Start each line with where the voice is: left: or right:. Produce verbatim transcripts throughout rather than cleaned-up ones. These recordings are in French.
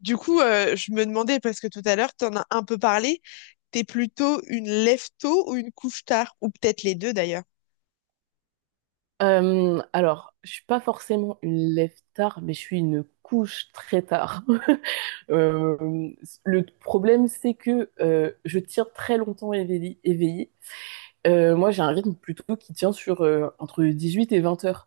left: Du coup, euh, je me demandais, parce que tout à l'heure, tu en as un peu parlé, t'es plutôt une lève tôt ou une couche tard, ou peut-être les deux d'ailleurs.
right: Euh, alors, je suis pas forcément une lève tard, mais je suis une couche très tard. Euh, le problème, c'est que euh, je tire très longtemps éveillée. éveillée. Euh, moi, j'ai un rythme plutôt qui tient sur euh, entre huit et vingt heures.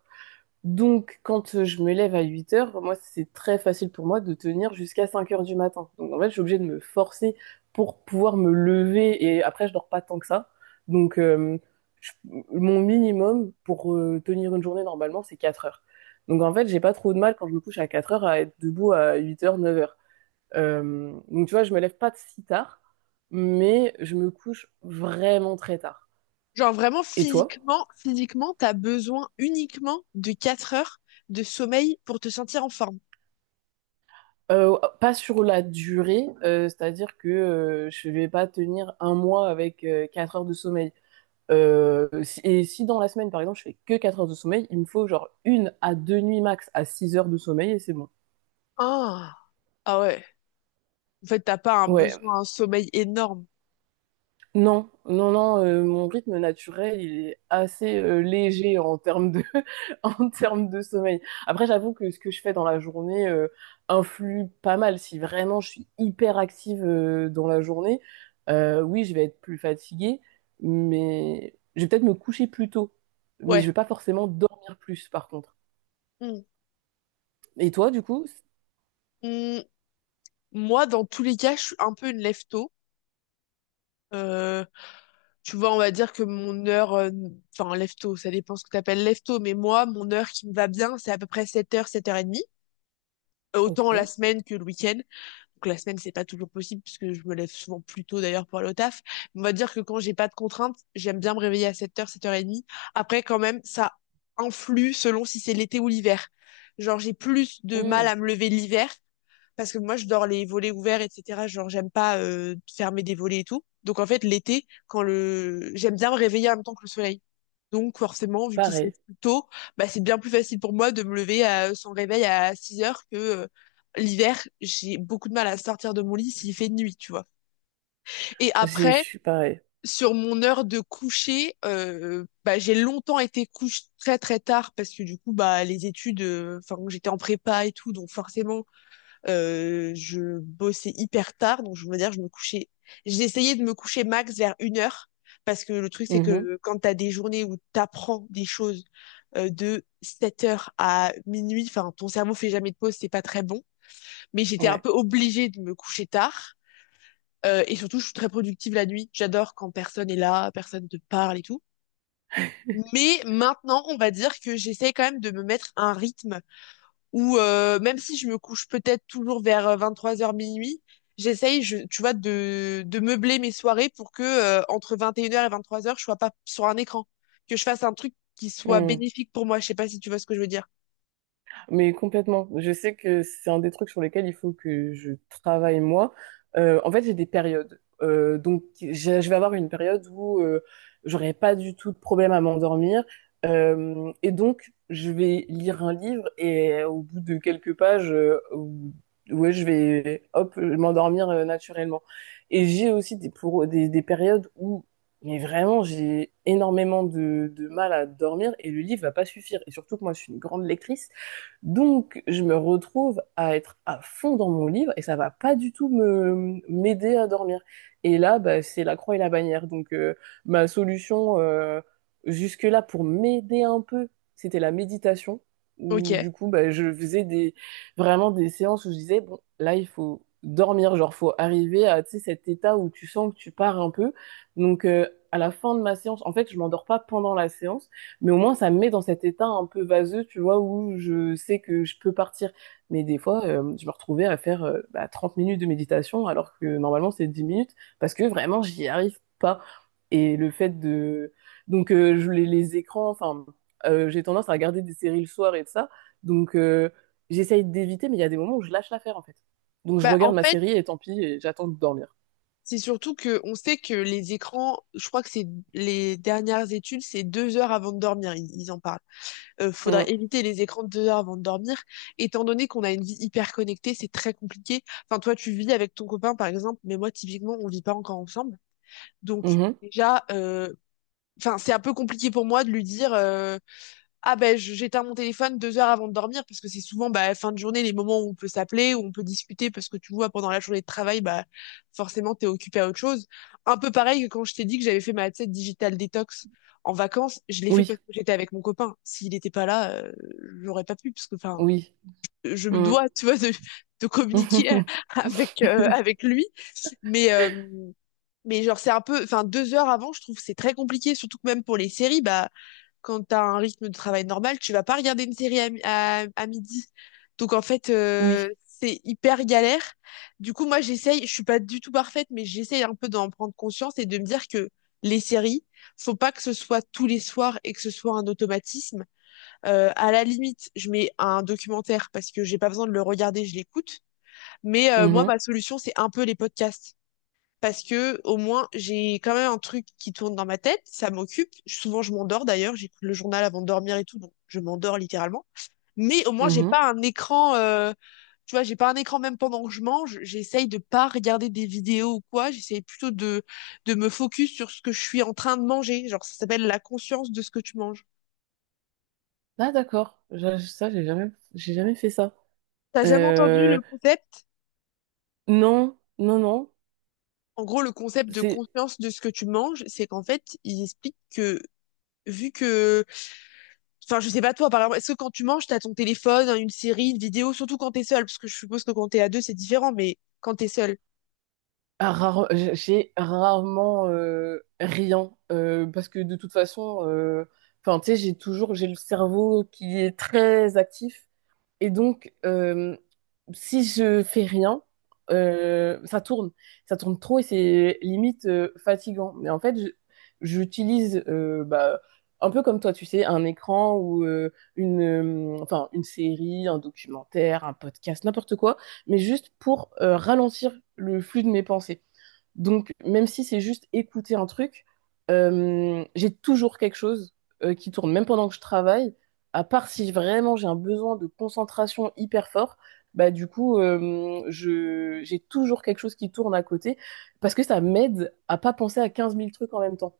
right: Donc, quand euh, je me lève à huit heures, moi, c'est très facile pour moi de tenir jusqu'à cinq heures du matin. Donc, en fait, je suis obligée de me forcer pour pouvoir me lever et après, je dors pas tant que ça. Donc, euh, je- Mon minimum pour euh, tenir une journée normalement, c'est quatre heures. Donc, en fait, j'ai pas trop de mal quand je me couche à quatre heures à être debout à huit heures, neuf heures. Euh, donc, tu vois, je me lève pas si tard, mais je me couche vraiment très tard.
left: Genre vraiment
right: Et toi?
left: physiquement, physiquement, t'as besoin uniquement de quatre heures de sommeil pour te sentir en forme.
right: Euh, pas sur la durée, euh, c'est-à-dire que euh, je vais pas tenir un mois avec euh, quatre heures de sommeil. Euh, si- et si dans la semaine, par exemple, je fais que quatre heures de sommeil, il me faut genre une à deux nuits max à six heures de sommeil et c'est bon.
left: Ah, ah ouais. En fait, t'as pas un
right: Ouais.
left: besoin, un sommeil énorme.
right: Non, non, non, euh, mon rythme naturel, il est assez euh, léger en termes de, en termes de sommeil. Après, j'avoue que ce que je fais dans la journée euh, influe pas mal. Si vraiment je suis hyper active euh, dans la journée, euh, oui, je vais être plus fatiguée, mais je vais peut-être me coucher plus tôt. Mais je
left: Ouais.
right: vais pas forcément dormir plus, par contre.
left: Hmm.
right: Et toi, du coup? c-
left: Hmm. Moi, dans tous les cas, je suis un peu une lève tôt. Tu vois, on va dire que mon heure, euh, enfin, lève-tôt, ça dépend ce que t'appelles lève-tôt, mais moi, mon heure qui me va bien, c'est à peu près sept heures sept heures et demie. Euh, Autant la
right: Ok.
left: semaine que le week-end. Donc la semaine, c'est pas toujours possible puisque je me lève souvent plus tôt d'ailleurs pour aller au taf. On va dire que quand j'ai pas de contraintes, j'aime bien me réveiller à sept heures, sept heures trente. Après, quand même, ça influe selon si c'est l'été ou l'hiver. Genre, j'ai plus de mal
right: Hmm.
left: à me lever l'hiver parce que moi je dors les volets ouverts, etc. Genre j'aime pas euh, fermer des volets et tout. Donc en fait l'été, quand le j'aime bien me réveiller en même temps que le soleil, donc forcément vu qu'il se lève
right: Pareil.
left: plus tôt, bah c'est bien plus facile pour moi de me lever à, sans réveil à six heures que euh, l'hiver. J'ai beaucoup de mal à sortir de mon lit s'il fait nuit, tu vois. Et
right: Je je
left: après
right: suis pareil.
left: sur mon heure de coucher, euh, bah j'ai longtemps été couche très très tard parce que du coup bah les études, euh, enfin j'étais en prépa et tout, donc forcément euh, je bossais hyper tard, donc je veux dire, je me couchais. J'essayais de me coucher max vers une heure, parce que le truc, c'est
right: Mhm.
left: que quand t'as des journées où t'apprends des choses euh, de sept heures à minuit, enfin, ton cerveau fait jamais de pause, c'est pas très bon. Mais j'étais un
right: Ouais.
left: peu obligée de me coucher tard. Euh, et surtout, je suis très productive la nuit. J'adore quand personne est là, personne te parle et tout. Mais maintenant, on va dire que j'essaie quand même de me mettre un rythme ou euh, même si je me couche peut-être toujours vers vingt-trois heures minuit, j'essaye, je, tu vois, de, de meubler mes soirées pour que euh, entre vingt et une heures et vingt-trois heures, je sois pas sur un écran, que je fasse un truc qui soit bénéfique pour moi. Je sais pas si tu vois ce que je veux dire.
right: Mais complètement. Je sais que c'est un des trucs sur lesquels il faut que je travaille moi. Euh, en fait, j'ai des périodes. Euh, donc, j'ai- je vais avoir une période où euh, j'aurai pas du tout de problème à m'endormir. Euh, et donc, je vais lire un livre et au bout de quelques pages, euh, ou- ouais, je vais hop m'endormir euh, naturellement. Et j'ai aussi des, pour, des, des périodes où mais vraiment, j'ai énormément de, de mal à dormir et le livre va pas suffire. Et surtout que moi, je suis une grande lectrice. Donc, je me retrouve à être à fond dans mon livre et ça va pas du tout me m'aider à dormir. Et là, bah, c'est la croix et la bannière. Donc, euh, ma solution euh, jusque-là pour m'aider un peu, c'était la méditation. Où
left: Ok.
right: du coup, bah, je faisais des vraiment des séances où je disais bon, là, il faut dormir, genre faut arriver à tu sais, cet état où tu sens que tu pars un peu. Donc, euh, à la fin de ma séance, en fait, je m'endors pas pendant la séance. Mais au moins, ça me met dans cet état un peu vaseux, tu vois, où je sais que je peux partir. Mais des fois, euh, je me retrouvais à faire euh, bah, trente minutes de méditation, alors que normalement, c'est dix minutes, parce que vraiment, j'y arrive pas. Et le fait de... Donc, euh, je, les, les écrans, enfin, euh, j'ai tendance à regarder des séries le soir et de ça. Donc, euh, J'essaye d'éviter, mais il y a des moments où je lâche l'affaire, en fait. Donc, je
left: Bah en
right: regarde ma
left: fait,
right: série et tant pis, et j'attends de dormir.
left: c'est surtout que on sait que les écrans, je crois que c'est les dernières études, c'est deux heures avant de dormir, ils, ils en parlent. Euh, faudrait
right: Mm.
left: éviter les écrans deux heures avant de dormir. Étant donné qu'on a une vie hyper connectée, c'est très compliqué. Enfin, toi, tu vis avec ton copain, par exemple, mais moi, typiquement, on vit pas encore ensemble. Donc,
right: Mhm.
left: déjà, euh, enfin, c'est un peu compliqué pour moi de lui dire, euh, ah ben je- j'éteins mon téléphone deux heures avant de dormir, parce que c'est souvent bah, fin de journée les moments où on peut s'appeler, où on peut discuter parce que tu vois pendant la journée de travail bah forcément t'es occupé à autre chose. Un peu pareil que quand je t'ai dit que j'avais fait ma, tu sais, digital détox en vacances, je l'ai fait
right: Oui,
left: parce que j'étais avec mon copain. S'il n'était pas là, euh, j'aurais pas pu parce que enfin
right: oui.
left: je me
right: Mm.
left: dois, tu vois, de, de communiquer avec euh, avec lui. Mais euh, mais genre, c'est un peu, enfin, deux heures avant, je trouve que c'est très compliqué, surtout que même pour les séries, bah, quand t'as un rythme de travail normal, tu vas pas regarder une série à, mi- à, à midi. Donc, en fait, euh,
right: Oui.
left: c'est hyper galère. Du coup, moi, j'essaye, je suis pas du tout parfaite, mais j'essaye un peu d'en prendre conscience et de me dire que les séries, faut pas que ce soit tous les soirs et que ce soit un automatisme. Euh, à la limite, je mets un documentaire parce que j'ai pas besoin de le regarder, je l'écoute. Mais euh, moi,
right: Mhm.
left: ma solution, c'est un peu les podcasts parce que au moins j'ai quand même un truc qui tourne dans ma tête, ça m'occupe. Souvent je m'endors d'ailleurs, j'écoute le journal avant de dormir et tout, donc je m'endors littéralement. Mais au moins j'ai
right: Mhm.
left: pas un écran, euh, tu vois, j'ai pas un écran même pendant que je mange. J'essaye de pas regarder des vidéos ou quoi. J'essaye plutôt de de me focus sur ce que je suis en train de manger. Genre ça s'appelle la conscience de ce que tu manges.
right: Ah d'accord. Je- ça j'ai jamais j'ai jamais fait ça.
left: T'as jamais entendu
right: Euh,
left: le concept?
right: non, non, non,
left: En gros, le concept de
right: c'est
left: conscience de ce que tu manges, c'est qu'en fait, il explique que vu que enfin, je sais pas toi, par exemple, est-ce que quand tu manges, t'as ton téléphone, une série, une vidéo, surtout quand t'es seul, parce que je suppose que quand t'es à deux, c'est différent, mais quand t'es seul.
right: rare, j'ai rarement euh, rien euh, parce que de toute façon, euh, enfin tu sais, j'ai toujours j'ai le cerveau qui est très actif. Et donc, euh, si je fais rien, euh, ça tourne. Ça tourne trop et c'est limite euh, fatigant. Mais en fait, je- j'utilise euh, bah, un peu comme toi, tu sais, un écran ou euh, une, euh, enfin, une série, un documentaire, un podcast, n'importe quoi, mais juste pour euh, ralentir le flux de mes pensées. Donc, même si c'est juste écouter un truc, euh, j'ai toujours quelque chose euh, qui tourne, même pendant que je travaille, à part si vraiment j'ai un besoin de concentration hyper fort, bah du coup, euh, je, j'ai toujours quelque chose qui tourne à côté, parce que ça m'aide à pas penser à quinze mille trucs en même temps.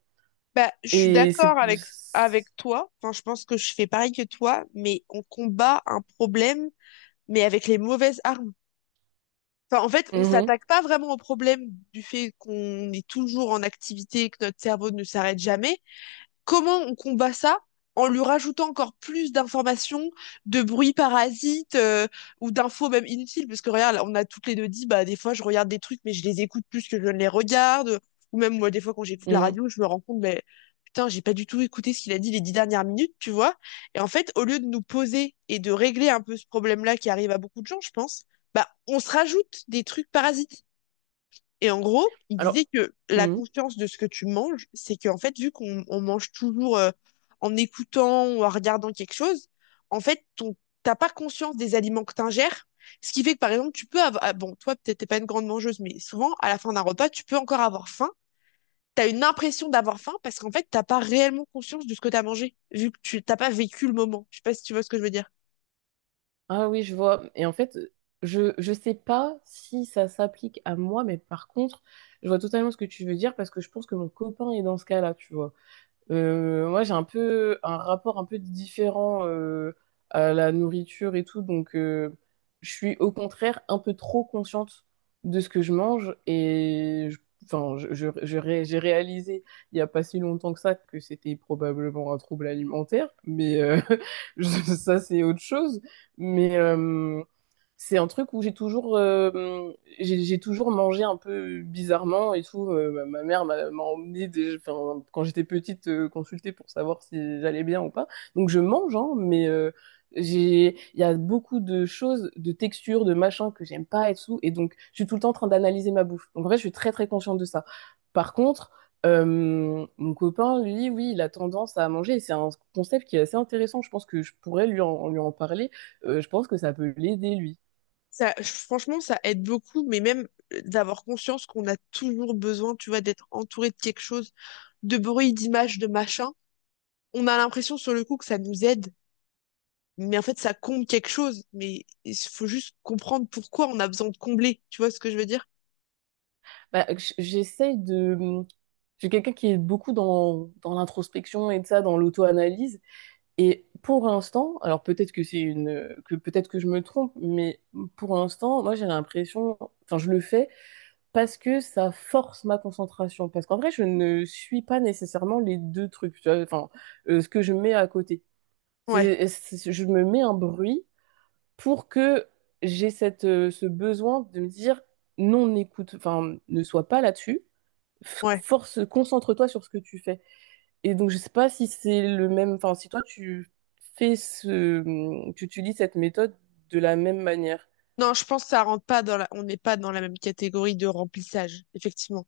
left: Bah, je suis
right: Et c'est...
left: d'accord avec avec toi. Enfin, je pense que je fais pareil que toi, mais on combat un problème, mais avec les mauvaises armes. Enfin, en fait, on
right: Mhm,
left: s'attaque pas vraiment au problème du fait qu'on est toujours en activité, que notre cerveau ne s'arrête jamais. Comment on combat ça? En lui rajoutant encore plus d'informations, de bruits parasites, euh, ou d'infos même inutiles? Parce que regarde, on a toutes les deux dit, bah des fois je regarde des trucs mais je les écoute plus que je ne les regarde. Ou même moi des fois quand j'écoute la
right: mhm.
left: radio, je me rends compte, mais putain, j'ai pas du tout écouté ce qu'il a dit les dix dernières minutes, tu vois. Et en fait, au lieu de nous poser et de régler un peu ce problème-là qui arrive à beaucoup de gens, je pense, bah on se rajoute des trucs parasites. Et en gros, il disait
right: Alors...
left: que la
right: mhm.
left: conscience de ce que tu manges, c'est qu'en fait, vu qu'on on mange toujours euh, en écoutant ou en regardant quelque chose, en fait, ton, t'as pas conscience des aliments que t'ingères. Ce qui fait que, par exemple, tu peux avoir, ah, bon, toi, peut-être t'es pas une grande mangeuse, mais souvent, à la fin d'un repas, tu peux encore avoir faim. T'as une impression d'avoir faim parce qu'en fait, t'as pas réellement conscience de ce que t'as mangé, vu que tu t'as pas vécu le moment. Je sais pas si tu vois ce que je veux dire.
right: Ah oui, je vois. Et en fait, je je sais pas si ça s'applique à moi, mais par contre, je vois totalement ce que tu veux dire parce que je pense que mon copain est dans ce cas-là, tu vois. Euh, moi, j'ai un peu un rapport un peu différent euh, à la nourriture et tout, donc euh, je suis au contraire un peu trop consciente de ce que je mange et je- enfin, je, je- je ré- j'ai réalisé il n'y a pas si longtemps que ça que c'était probablement un trouble alimentaire, mais euh, je- ça c'est autre chose. Mais euh, c'est un truc où j'ai toujours, euh, j'ai j'ai toujours mangé un peu bizarrement et tout. Euh, ma, ma mère m'a m'a emmené des- enfin, quand j'étais petite euh, consulter pour savoir si j'allais bien ou pas. Donc je mange, hein, mais euh, j'ai, il y a beaucoup de choses, de textures, de machins que j'aime pas et tout. Et donc je suis tout le temps en train d'analyser ma bouffe. Donc en fait, je suis très très consciente de ça. Par contre, euh, mon copain, lui, oui, il a tendance à manger. Et c'est un concept qui est assez intéressant. Je pense que je pourrais lui en, lui en parler. Euh, je pense que ça peut l'aider, lui.
left: Ça, franchement, ça aide beaucoup, mais même euh, d'avoir conscience qu'on a toujours besoin, tu vois, d'être entouré de quelque chose, de bruit, d'images, de machin. On a l'impression sur le coup que ça nous aide, mais en fait, ça comble quelque chose. Mais il faut juste comprendre pourquoi on a besoin de combler. Tu vois ce que je veux dire?
right: Bah, j- j'essaye de... Je suis quelqu'un qui est beaucoup dans, dans l'introspection et de ça, dans l'auto-analyse. Et pour l'instant, alors peut-être que c'est une... que peut-être que je me trompe, mais pour l'instant, moi j'ai l'impression... Enfin, je le fais parce que ça force ma concentration. Parce qu'en vrai, je ne suis pas nécessairement les deux trucs. Tu vois, enfin, euh, ce que je mets à côté.
left: Ouais,
right: C'est, c'est- je me mets un bruit pour que j'ai cette, euh, ce besoin de me dire non, n'écoute, enfin, ne sois pas là-dessus
left: ouais.
right: force, concentre-toi sur ce que tu fais. Et donc, je sais pas si c'est le même, enfin, si toi, tu fais ce, tu utilises cette méthode de la même manière.
left: Non, je pense que ça rentre pas dans la... On n'est pas dans la même catégorie de remplissage, effectivement.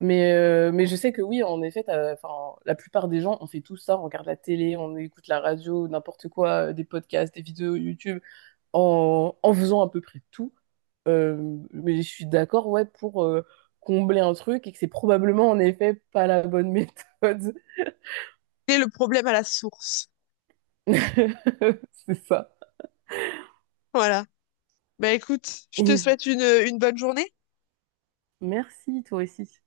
right: Mais, euh, mais je sais que oui, en effet, t'as- enfin, la plupart des gens, on fait tout ça, on regarde la télé, on écoute la radio, n'importe quoi, euh, des podcasts, des vidéos YouTube, en, en faisant à peu près tout. Euh, mais je suis d'accord, ouais, pour euh, combler un truc et que c'est probablement en effet pas la bonne méthode.
left: C'est le problème à la source.
right: C'est ça.
left: Voilà. Bah écoute, je te souhaite une, une bonne journée.
right: Merci, toi aussi.